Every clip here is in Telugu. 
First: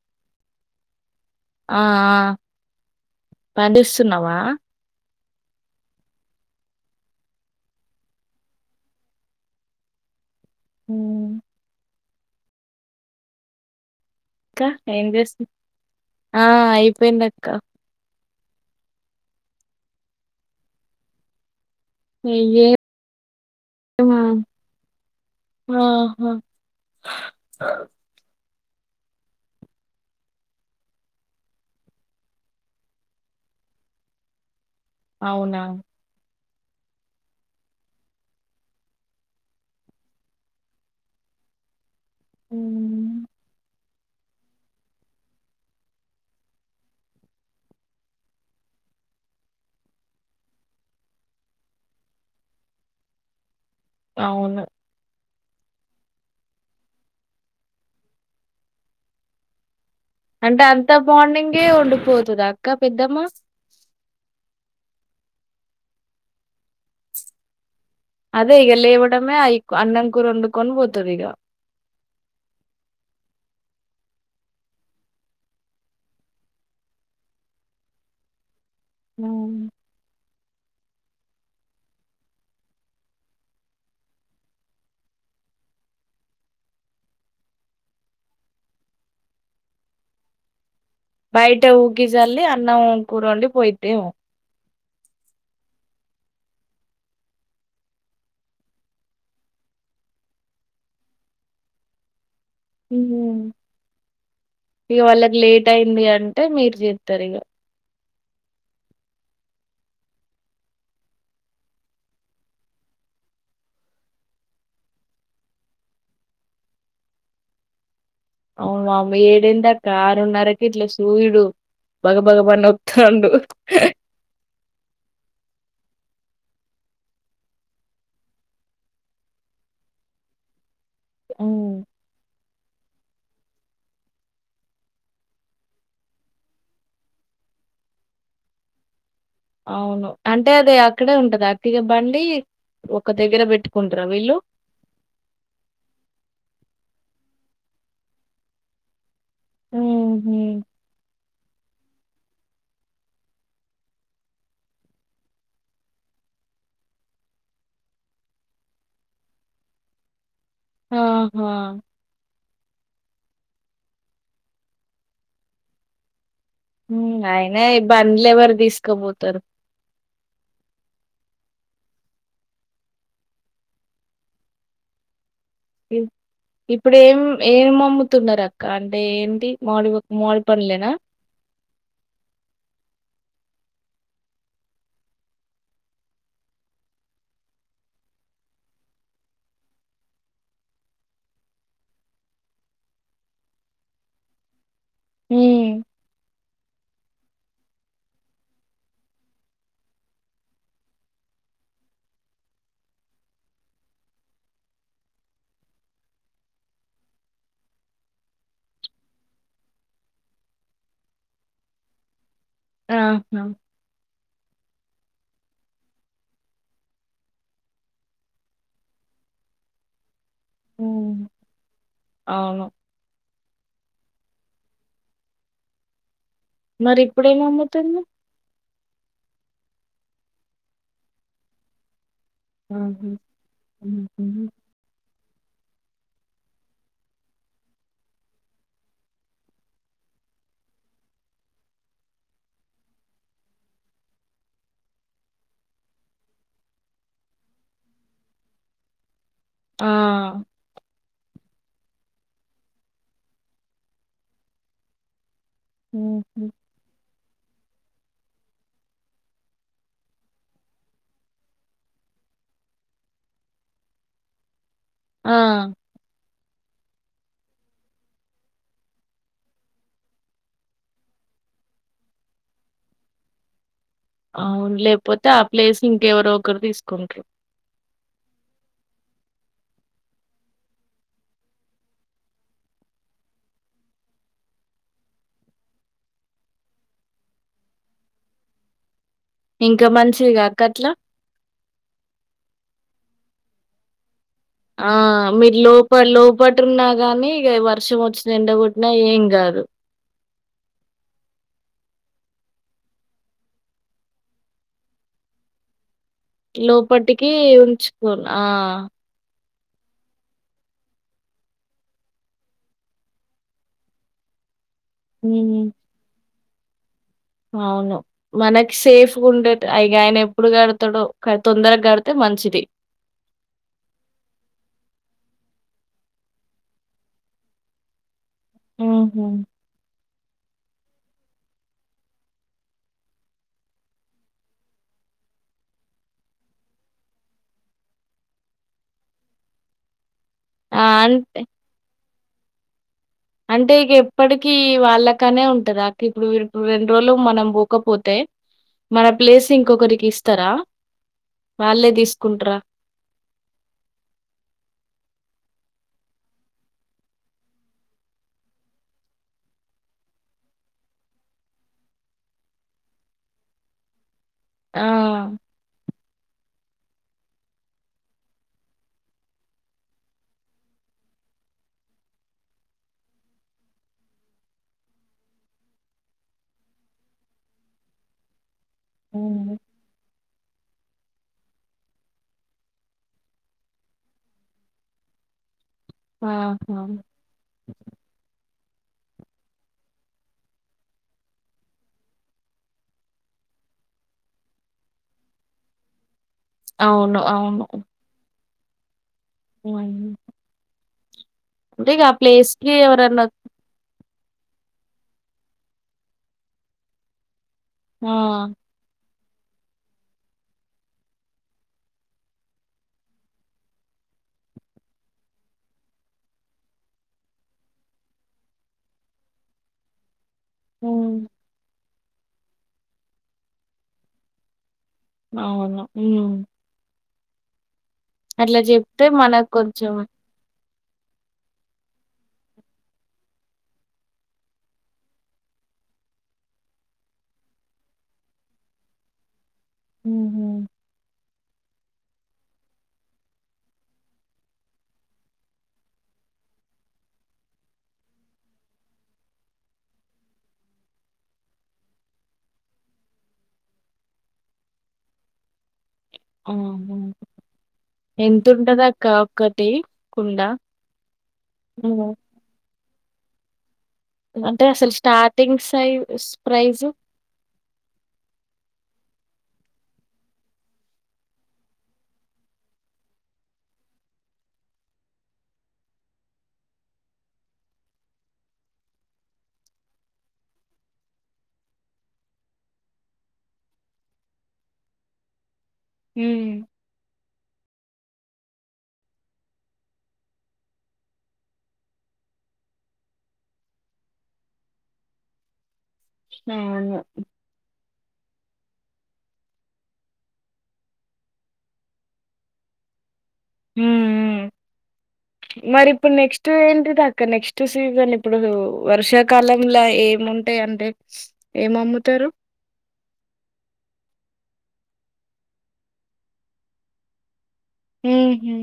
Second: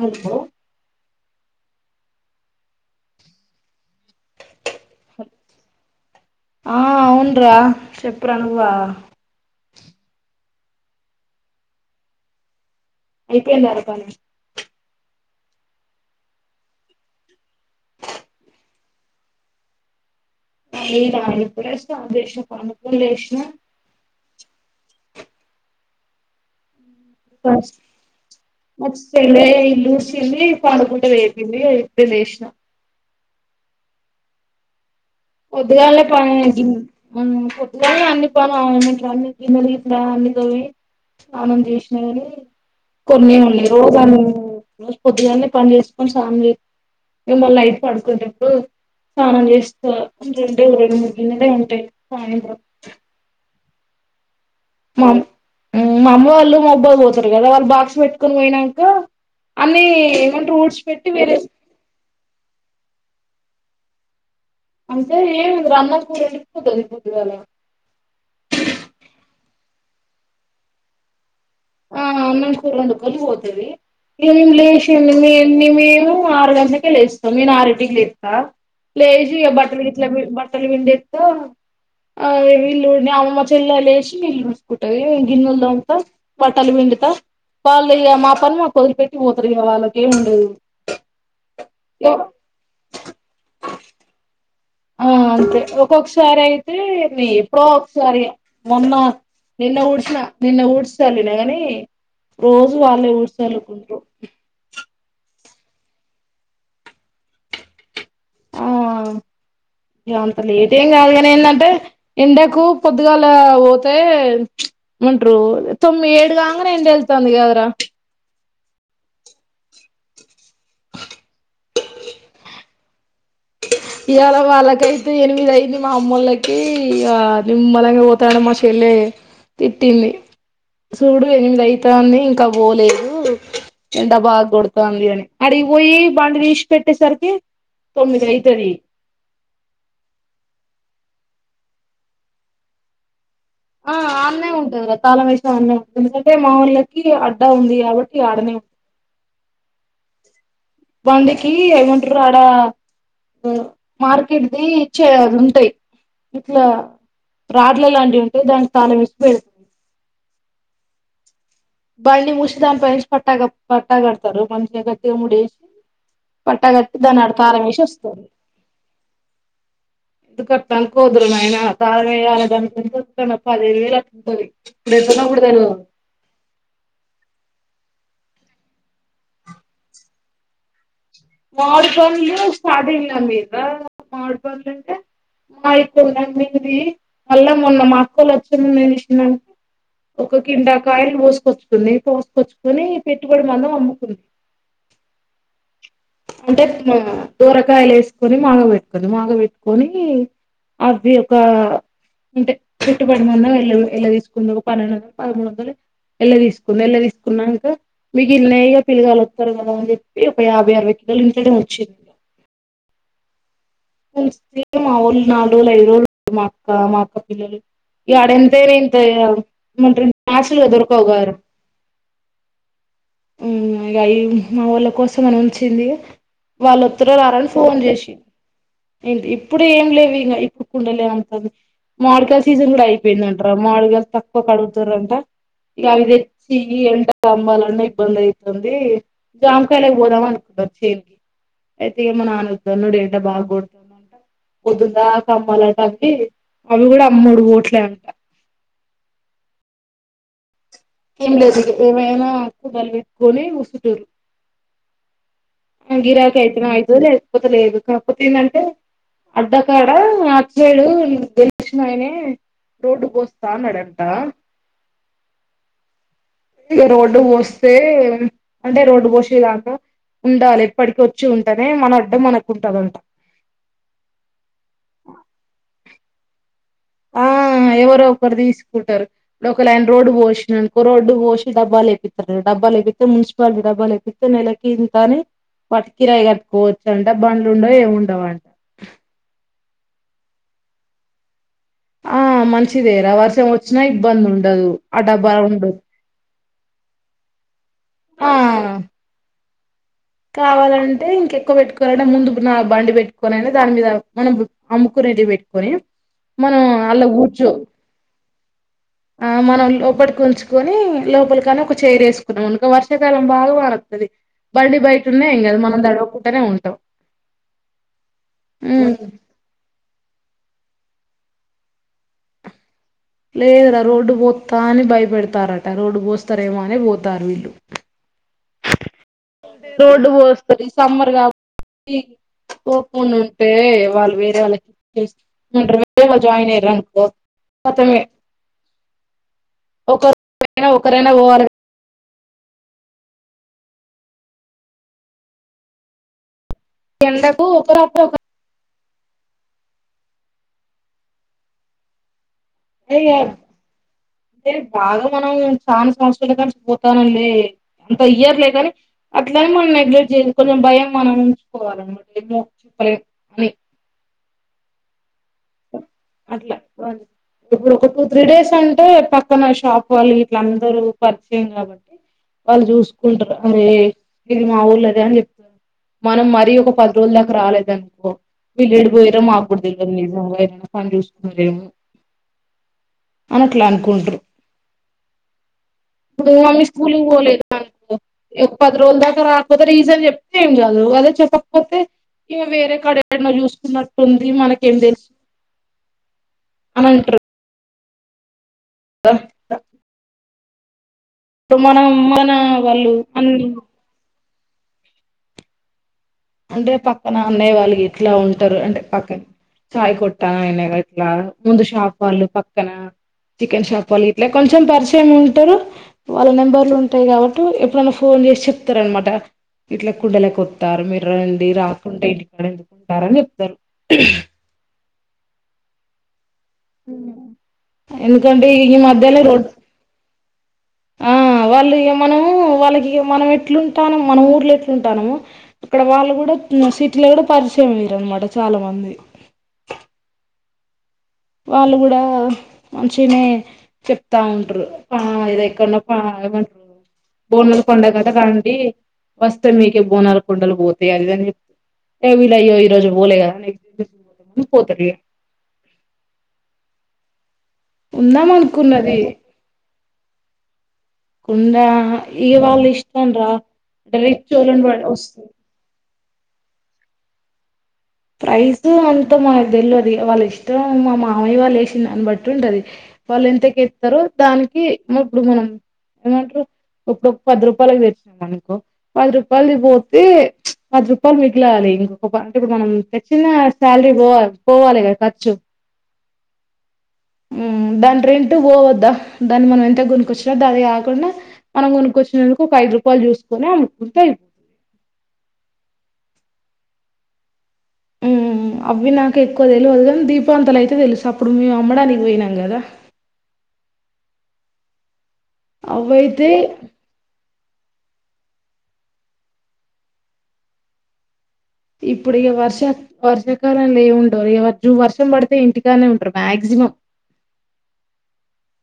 ముగ్భో ఆ, ఆ పండిస్తున్నావా ఆ అవున్రా చెప్పురా నువ్వా హుమ్ ఐపోయిందా రా పని ఆ ఐపోయిందక్క మళ్ళీ రావిప్పుడేస్ కాల్ జేస్నా ఏం పండుకొని లేసిన ఆహా కాస్ మా సెల్లె ఇల్లుడ్సింది పండుకుంటే లేపింది ఇప్పుడే లేస్న అవునా పొద్దుగాల్నే పని ఇమ్ ఉన్ పొద్దుగాల్నే అన్ని పను అవును ట్రామి గిన్నెల గిట్ల అన్ని తోమి స్నానం జేస్ తోలి ఉమ్, కొన్ని ఉన్నయ్ రోజన్ రోజు పొద్దుగాల్నే పన్ చేస్కొన్ సానం జే ఇళ్ళో నైట్ పడ్కున్టప్పుడు సానం జేస్ త రెండ్రోల్ రెండు మూడు గిన్నలే ఉంటై సాయంత్రం అవును మామ్ మ్మ్ మా అమ్మ వాళ్ళు మబ్బులో బోతరు గదా వాళ్ బాక్స్ పెట్కొని పోయినాంక అన్ని ఏమంటారు అంటే ఊడ్చి అంత పెట్టి వేరే మార్నింగే వండిపోతదా అక్క పెద్దమ్మ అయితే [unintelligible] అన్నం కూర వండిస్తే తెలి పొద్ది కదా అదే ఇగ లేవడమే అయ్ అన్నం కూర వండుకొని పోతదిగ ఆ అన్నం కూర వండుకొని వోతది ఇగ మేం లేసి నె మే నె మేరు ఆరు గంటలకే లేస్తాం నే ఆరింటికి లెప్తా లేసి ఇగ బట్టలు గిట్ల బి బట్టలు బిండే ఆ ఆ ఇల్లు నాగమ్మ చెల్ల లేసి ఇల్లు వూడ్సుకుంటదిగ నేన్ గిన్నెలు తోముతా బట్టలు పిండుతా వాళ్ళిగ మా పని మాకొదిలిపెట్టి పోతరిగ వాళ్లకేం ఉండదు బయట ఊకి జల్లి అన్నం కూరొండి పోయిద్దేమో ఆ అంతే ఒక్కొక్కసారైతే ని ఎప్పుడో ఒకసారిగ మొన్న నిన్న ఊడ్సిన నిన్న ఊడ్చి సల్లినగని రోజు వాళ్ళే ఊడ్సి సళ్ళుకుంట్రు టైంది అంటే మీర్ చెప్తరిగ ఆ ఇగ అంత లేటెమ్ కాదు గని ఏంధంటే ఎండకు పొద్దుగాల వోతే ప్చ్ ఉంట్రు తొమ్మి ఏడు కాంగనే ఎండెల్ళ్తుంది కదరా అవును వామ్మో ఇడేందక్కా ఆరున్నరకిట్ల సూర్యుడు బగ భగ మన్నోత్తాండు ఇయాల వాళ్లకైతే ఎనిమిదై ఇది మా అమ్మోలకి ఇగ నిమ్మళంగా వోతాడే మా చెల్లె తిట్టింది. సూడు హ్మ్. ఎనిమిదైతాంది ఇంకా బోలె ఉ ఎండ బాగ్ గొడతాంది అని అడికీ బొయ్యి బండి దీస్ పెట్టేసరికి తొమ్మిదయి తరి అవును అంటే అది అక్కడే ఉంటది అక్క ఇగ బండి ఒక దగ్గర ఆ బెట్టుకుంటరా వీళ్ళు? ఆన్నే ఉంటుంది రా తాళం వేసేనా ఆన్నే ఉంటుంది ఎందుకంటే మావోల్లకి అడ్డా ఉంది కాబట్టి ఆడనే ఉంది ఉమ్ హు బండికి ఏమంటారు ఆడ ఉమ్ మార్కెట్దిి ఇచ్చేది ఉంటాయి ఇట్లా రాడ్ల లాంటివి ఉంటాయి దానికి తాళం ఇసి పెడుతుంది ఆ బండి మూసి దానిపై ఏస్ పట్టాగా పట్టాగడతారు మంచిగా గట్టిగా ముడేసి పట్టాగట్టి హ్మ్. దాని ఆడ అయినా ఈ తాళంమేసి వస్తారు బండ్లెవరు దీసుకపోతరు. ఎందుకట్టా అనుకోదు రా నాయన తాళం ఏయ్యాల దానికి [unintelligible] పది వేలు అంటుంది ఇప్పుడేటన్నా కూడా ఉమ్ ఆ ఇప్పుడు ఏం ఏం అమ్ముతున్నారు అక్క అంటే ఏంటి మామిడి ఒక మామిడి పండ్లేనా మామిడి పండ్లు స్టార్టింగ్ లో ఉంది కదా మామిడి పండ్లంటే అంటే మా అక్క నమ్మింది మళ్ళా మొన్న మా అక్కలు వచ్చ నేనెంచేసిన అంటే ఒక కిండాకాయలు కోసుకొచ్చుకుంది కోసుకొచ్చుకొని పెట్టుబడి మనం అమ్ముకుంది. ఉమ్ అంటే టీనా దొరకాయలు వేసుకొని మాగ పెట్టుకుంది మాగ పెట్టుకొని అది ఒక అంటే పెట్టుబడి మన్నళ్ళ ఎళ్ళ తీసుకున్నారు ఒక పన్నెండు వందలు పదమూడు వందలు ఎళ్ళ తీసుకుంది ఎళ్ళ తీసుకున్నాక మీకు ఇ నయ్యగా పిలగాలు వస్తారు కదా అని చెప్పి ఒక యాభై అరవై మదిలించడం వచ్చింది ఆహా మా వొళ్ళు నల్రోజులు అయిద్రోజులు మా అక్క మా అక్క పిల్లలు ఏడుంతేరే ఏమంటరు మాసలు దొరకవ్ హ్మ్. గారు అవును. ఉమ్ మళ్ళీ మా వోళ్ళ కోసం అని ఉంచింది ఇగ వాళ్ళొత్తర రారో ని ఫోన్ మరిప్పుడేమమ్ముతున్నరు? చేసి ఇప్పుడు ఏం లేవు ఇంక ఇప్పు కుండలే అమ్ముతాది మాడికాయలు సీజన్ కూడా ఆహా! అయిపోయిందంటార మాడికాయలు తక్కువ హుహు. కడుగుతర్రట ఇక అవి తెచ్చి ఎంట అమ్మాలన్నా ఇబ్బంది అయితుంది జామకాయలకి పోదాం అనుకుంటన్నారు చేన్కి అయితే ఇక మా నాన్నద్ద నుడి ఎంట బాగొడ పొద్దుందా కమ్మాలంటవి అవి కూడా అమ్ముడు పోట్లే అట ఆ ఏం లేదు ఇక ఏమైనా నాకు బలపెట్టుకొని కుసుటరు గిరాకీ హుహు. అయితనాయో లేవు కాకపోతే లేదు కాకపోతే ఏంటంటే అడ్డకాడ ఆటు సైడు గెలిచినయనే రోడ్డు పోస్తా అన్నాడంట. ఆ ఇకా రోడ్డు పోస్తే అంటే రోడ్డు పోసే దాంట్లో ఉండాలి ఇప్పటికి వచ్చి ఉంటేనే మన అడ్డ మనకు ఉంటందంట అవును లేకపోతే ఆ ప్లేస్ ఇంకెవరో ఒకరు తీసుకు ఆ ఎవరు ఒకరు తీసుకుంటారు ఒక లైన్ రోడ్డు పోసిరనుకో రోడ్డు పోసి డబ్బాలు లేేపిస్తారు డబ్బాలు లేేపిస్తే మున్సిపాలిటీ డబ్బాలు లేేపితే నెలకి ఇంత అని వాటికి కిరాయి కట్టుకోవచ్చు అంట బండ్లు ఉండవు ఏమి ఉండవుంట. ఇంకా మంచిది కాకట్లా ఆ మంచిదేరా వర్షం వచ్చిన ఇబ్బంది ఉండ ఆ మీర్ లోపల లోపల్ పట్రున్నా గానీ ఇక ఎవర్ వర్షం ఆ వచ్చిన ఎండగోట్టిన ఏం కాదు కావాలంటే ఇంకెక్కువ పెట్టుకోవాలన్న ముందు నా బండి పెట్టుకోని దాని మీద మనం అమ్ముకునేది పెట్టుకొని మనం అల్ల లోపటికి కూర్చో ఉంచుకోవాల ఆ ఆ మనం లోపటికి ఉంచుకొని లోపల కాని ఒక చైర్ వేసుకున్నాం. అనుకో వర్షాకాలం బాగా వానవత్తది. బండి బయట ఉన్న ఏం కాదు హ్మ్. మనం తడవకుంటనే ఉం త అవును మనకి సేఫ్ ఉండేట అయి ఆయన ఎప్పుడు కడతాడో తొందరగా గడ్ లేదురా రోడ్డు పోత్త అని భయపడతార రోడ్డు పోస్తారేమో అనే పోతారు వీళ్ళు హ్ హు రోడ్డు పోస్తుంది. సమ్మర్ కాబట్టి ఓపన్ ఉంటే వాళ్ళు వేరే వాళ్ళకి జాయిన్ అయ్యిర్రు ఆనుకో కతమే ఐన ఆ! ఒక్కరైనా అంటే పోవాలి. కదా అంటే ఇక ఎప్పటికిీ వాళ్ళకనే ఉంటద అక్క ఇప్పుడు వర రెండు రోజులు ఎండకు మనం ఒకరు అప్పుడు ఒక పోకపోతే మన ప్లేస్ ఇంకొకరికి ఇస్తర వాళ్ళే తీస్ [unintelligible] మనం చానా సంవత్సరాలు కలిసి పోతానం లే ఎంత ఇయ్యర్లే కాని అట్లానే మనం నెగ్లెక్ట్ చేయక కొంచెం భయం మనం ఉంచుకోవాలన్నమాట ఎన్నో చెప్పలేదు అని ఆ అట్లా ఇప్పుడు ఒక టూ త్రీ డేస్ అంటే పక్కన షాప్ వాళ్ళు అందరు పరిచయం కాబట్టి వాళ్ళు చూసుకుంటారు. అరే ఇది మా ఊర్ళ్ళదే అని చెప్తతరు. మనం మరీ ఒక పది రోజుల దాకా రాలేదు. అనుకో వీడ్లేకి పొయ్యిరో మా హ్మ్. గుడ తెల్వద్ నిజంగా [unintelligible] పని చూసుకున్నారేమో అనీ ఆట్లా అనుకుంటారు. ఇప్పుడు మమ్మీ ఆహా! స్కూలికి పోలేదు. అనుకో ఎప్పటి పది రోజుల దాకా రాకపోతే రీజన్ చెప్తే ఏం కాదు. అదే చెప్పకపోతే ఈమె వేరే కడ ఎడ్నో చూసుకున్నట్టుంది. మనక ఏం తెలుసు అని అంటారు అవును అవును [unintelligible] హ్ హు ఇప్పుడు మనం మన వాళ్ళు ఎవరన్నా అం అంటే పక్కన అన్నయ్య వాళ్ళు ఆ! గిట్లా ఉంటారు. అంటే పక్కన చాయ్ కొట్టు అయినా ఇట్లా ముందు షాపూ వాళ్ళు పక్కన చికెన్ షాపు వాళ్లు ఇట్లా కొంచెం పరిచయం ఉంటారు. వాళ్ళ నెంబర్లు ఉంటాయి. కాబట్టి ఎప్పుడన్నా ఫోన్ చేసి చెప్తారనమాట ఇట్లా కుండలే ఎక్కు తారు. మీర్ హ్మ్. రండి. రా కుంటే ఇంటికాడ ఎందుకుంటారని చెప్తారు. అవును మ్మ్ ఎందుకంటే అట్ల ఈ చెప్తే మధ్యలో రోడ్ మనకు కొంచెం ఆ వాళ్ళు ఇగ మనము వాళ్ళకి ఇగ మనం ఎట్లుంటానం మన ఊర్లో ఎట్లుంటానము ఇక్కడ వాళ్ళు కూడా సిటీలో కూడా పరిచయం అయిరనమాట చాలా మంది మ్మ్ హ్ వాళ్ళు కూడా మంచిగనే చెప్తా ఉంటారు ఆ ఇద ఎక్కడన్నా ఏమంటారు బోనాల కొండ కదా కగంటీ వస్తే మీకే బోనాలు కొండలు పోతాయి అది ఇది అని చెప్ ఏ వీల అయ్యో ఈ రోజు పోలే కదా పోతారు ఇగ ఆహ ఉందాం ఎంత ఉంటద్ అనుకున్నది అక్క ఒక్కటి కుండ ఉందా హ్మ్. ఇగ వాల్ ఇష్ట ఎన్ ర అంటే అసలు స్టార్టింగ్స్ అయి స్ ప్రైజు ప్రైసు అంత మనక్ తెల్వది వాళ్ళ ఇష్టం మా మామయ్య వాళ్ళు వేషిన్దాన్ని బట్టి ఉంటది వాళ్ళు ఎంతకి ఎస్తరో దానికి ఇప్పుడు మనం ఏమంటారు ఇప్పుడు పది రూపాయలకి తెచ్చినాం అనుకో పది రూపాయలు దీ పోతే పది రూపాయలు మిగిలాలి ఇంకొక అంటే ఇప్పుడు మనం తెచ్చిన శాలరీ పోవాలి పోవాలిగా ఖర్చు మ్మ్ మ్మ్ దాని రెంట్ పోవద్దా దాన్ని మనం ఎంత గొనికొచ్చినా అది కాకుండా మనం గొనుకొచ్చినందుకు ఒక ఐదు రూపాయలు చూసుకొని అమ్ముకుంటే అయిపోతద్ నాను మ్మ్ అవి నాకు ఎక్కువ తెలువదు కానీ దీపావంతాలు అయితే తెలుసు అప్పుడు మేము అమ్మడానికి పోయినాం కదా మ్మ్ మ్మ్ మరి ఇప్పుడు అవైతే నెక్స్ట్ ఏంటి దక్క నెక్స్ట్ చూసి కానీ ఇప్పుడు వర్షాకాలంంలో ఏముంటాయి అంటే ఇప్పుడు ఏమమ్ముతారు? ఈగ వర్షక్ వర్షాకాలం ల ఎమ్ ఉండవు ఇగ జు వర్షం పడితే ఇంటికానే ఉంటారు మాక్సిమం మ్మ్ హు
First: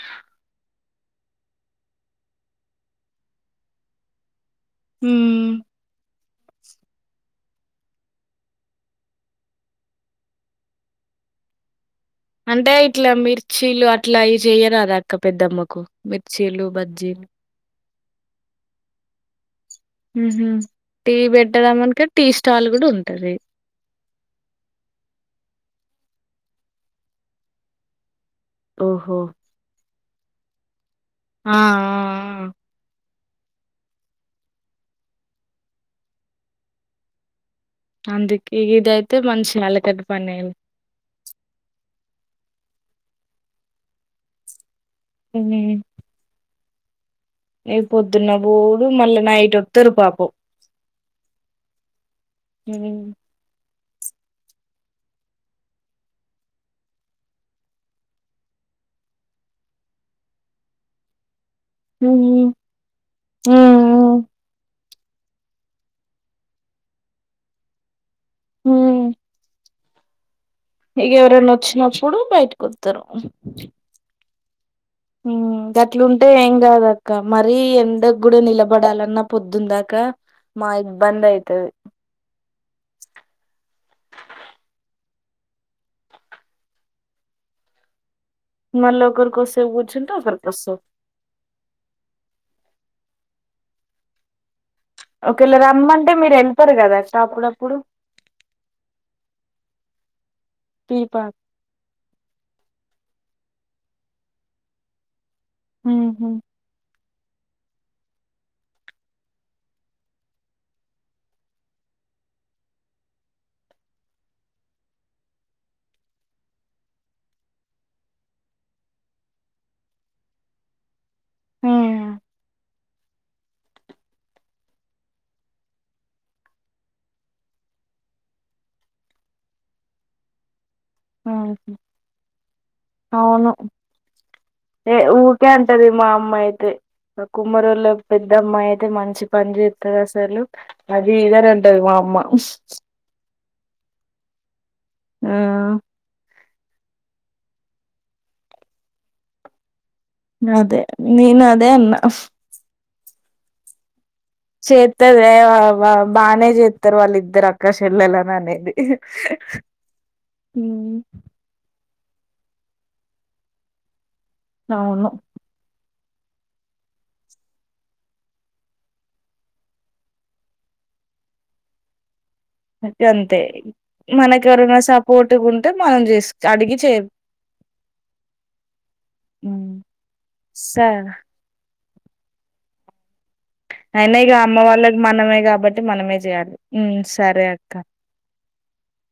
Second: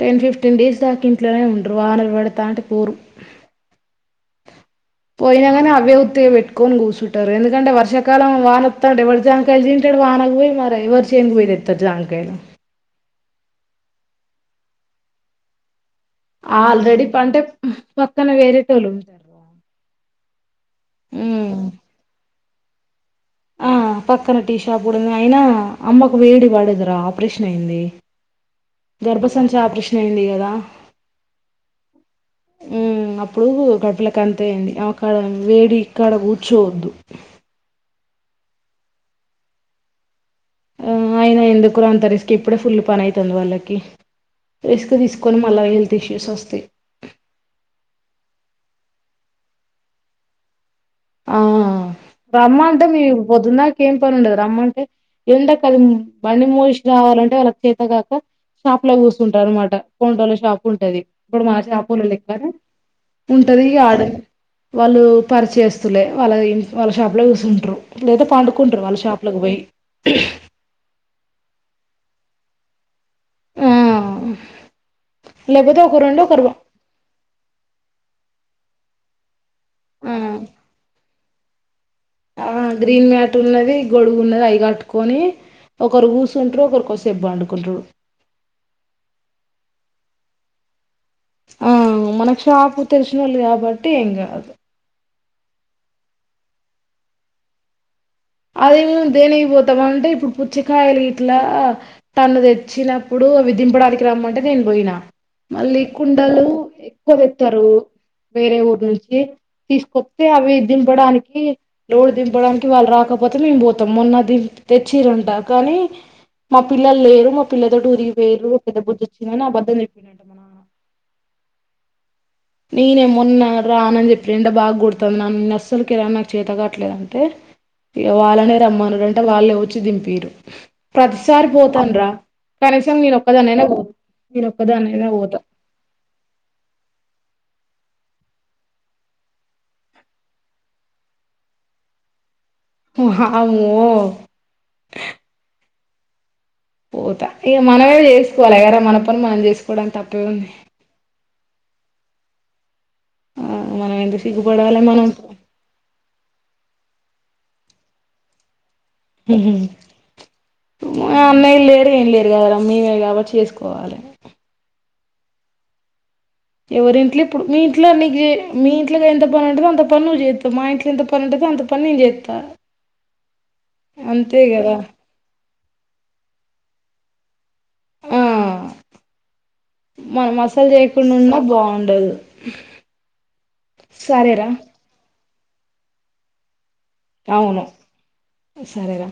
టెన్ ఫిఫ్టీన్ డేస్ దాకా ఇంట్లోనే ఉంటరు వానలు పడతాంటే పోరు పోయిన హ్మ్. కానీ అవ్వే ఉత్తిగపెట్ పెట్టుకొని కూసుంటరు ఎందుకంటే వర్షకాలం వానవోత్తఅంటే ఎవరి జానకాయళ తింటాడు వానకు పోయి మరి ఎవరు చేన్కి పోయ్ తెత్తరు జామ్ గాయ్ నా అంటే ఇట్లా మిర్చీలు అట్లా అయి చెయ్యరాదా అక్క పెద్దమ్మకు మిర్చీలు ఆల్రెడీ బజ్జీలు పంటే ం పక్కన వేరేటోళ్ళుంటర్ర మ్మహ్ టీవి బెట్టదామంటే టీస్ స్టాల్ కూడా ఉంద్ ఆ పక్కన టీ షాప్ కుడుంది అయినా అమ్మ ఒక వేడి వాడదరా ఆపరేషన్ అయింది ఓహో గర్భసంచ ఆపృష్న్ అయ్యింది కదా ఆ ఆ మ్మ్. అప్పుడు గడ్ల క అంత అయింది అక్కడ వేడి ఇక్కడ కూర్చోవద్దు అందుకే ఇది అయితే మంచి అలకట్ పని ఆ అయిన ఎందుకు అంత రిస్క్ ఇప్పుడే ఫుల్ పని అయితాంది వాళ్ళకి రిస్క్ తీసుకొని మళ్ళ హెల్త్ ఇష్యూస్ వస్తాయి నేన్ పొద్దున్న బోడు మళ్ళీ నైట్ వస్తరు పాపం ఆ అమ్మంటే ఉమ్. మీకు పొద్దున్న ఏం పని ఉండదు రమ్మంటే ఎండకాలం బండి మూషి రావాలంటే వాళ్ళకు చేతగాక షాప్ లో కూర్చుంటారు అన్నమాట కౌంటోళ్ల షాప్ ఉంటది ఇప్పుడు మాచ ఆపోలోల లెక్కడ ఉమ్, ఉంటది ఆడ ఉమ్, వాళ్ళు పరిచేస్ లే వాళ్ళని వాళ్ళ షాప్ లో చూసుంటరు లేదా పండుకుంటారు వాళ్ళ ఉమ్. షాపుకి పోయి ఇక ఎవరైనా వచ్చినప్పుడు బయటకు వ తరుఉ ఆ ఉమ్ లేకపోతే ఒక రెండు గట్లుంటే ఒకరు ఏం కాదక్క మరీ ఎండ గూడా నిలబడాలన్న పొద్ దుందాకా ఆ మాయ్ బంద్ అయితది ఆ గ్రీన్ మ్యాట్ ఉన్నది గొడుగు ఉన్నది అవి గట్టుకొని ఒకరు గూసుంట్రు ఒకరి కోసేప్పు పడుకుంట్రు మల్లీ ఒకరు కోసేపు కూర్చుంటే ఒకరు కో సేపు ఆ మనకు షాపు తెలిసిన వాళ్ళు కాబట్టి ఏం కాదు ఒకేళ రమ్మంటే మీరు యెళ్తరు కదా అప్పుడప్పుడు అదే మేమ్ దేనికి పోతమంటే ఇప్పుడు టీ పా పుచ్చకాయలిట్లా తన్నది వచ్చినప్పుడు అవి దింపడానికి రమ్మంటే నేను బోయినా మళ్ళీ ఉహు కుండలు ఎ కువ తెత్తారు వేరే ఊర్నుంచి తీసుకొస్తే అవి దింపడానికి లోడ్ దింపడానికి వాళ్ళు రాక మొత్తం మేమ్ బోతాం మొన్నది తెచ్చిరుంట కానీ మా పిల్లల్లేరు మా పిల్లతోటి ఊరిగి పేరు పెద్ద బుద్దొచ్చిందని అబద్ధం చెప్పినంట ఉమ్, నేనే మొన్నా రానని చెప్పింద బాగుడట్ల నన్నస్సలకి రానాకు చేత కావట్లేదంటే ఈ వాళ్ళనే రమ్మను అంటే వాళ్ళే వచ్చి దింపీరు ప్రతిసారి ఉహు పోతాన్రా కనీసం అవును నేనొక్కదాన్నైనా పో ఏ నేనొక్కదాన్నైనా పోతా ఊకే ఉమ్మరోలో పెద్ద అమ్మాయి అయితే మంచి పని చేస్తారు అసలు అది ఇదని ఉంటది మా అమ్మ ఉ హా అమో ఆ పోతా ఇ మనమే జేస్కోవాల ఎర మన పని మనం జేస్ అదె నేను అ దేఅన్న అస్ ఆ మనమెంది చేత్తదే అవ్వ బానేే చే ఇద్దరు వాళ్ళిద్దరు అక్కచెల్లెల్లననేది ఇహి ఎ ఊ అన్నయ్యలు లేరు ఏం లేరు కదరా మేమే గాబట్టి చేసుకోవాలి అవును ఎవరింట్లో ఇప్పుడు మీ ఇంట్లో నీకి మీ ఇంట్లో ఎంత పని ఉంటదో అంత పని నువ్ చేత్తవ్ మా ఇంట్లో ఎంత పని ఉంటందో అంత పని నేను చే గంతే అంతే మనకి కదా ఎవరైనా సపోర్ట్ గుంటే మనం చేసు అడిగి చే ఆ హ్మ్. మన మసాలా స చేయకుండా ఉన్నా బావు ముట్టదు ఐనా ఇక అమ్మ వాళ్ళకి మనమే కాబట్టి మనమే చేయాలి. హ్మ్ సరే అవును అక్క సరేరా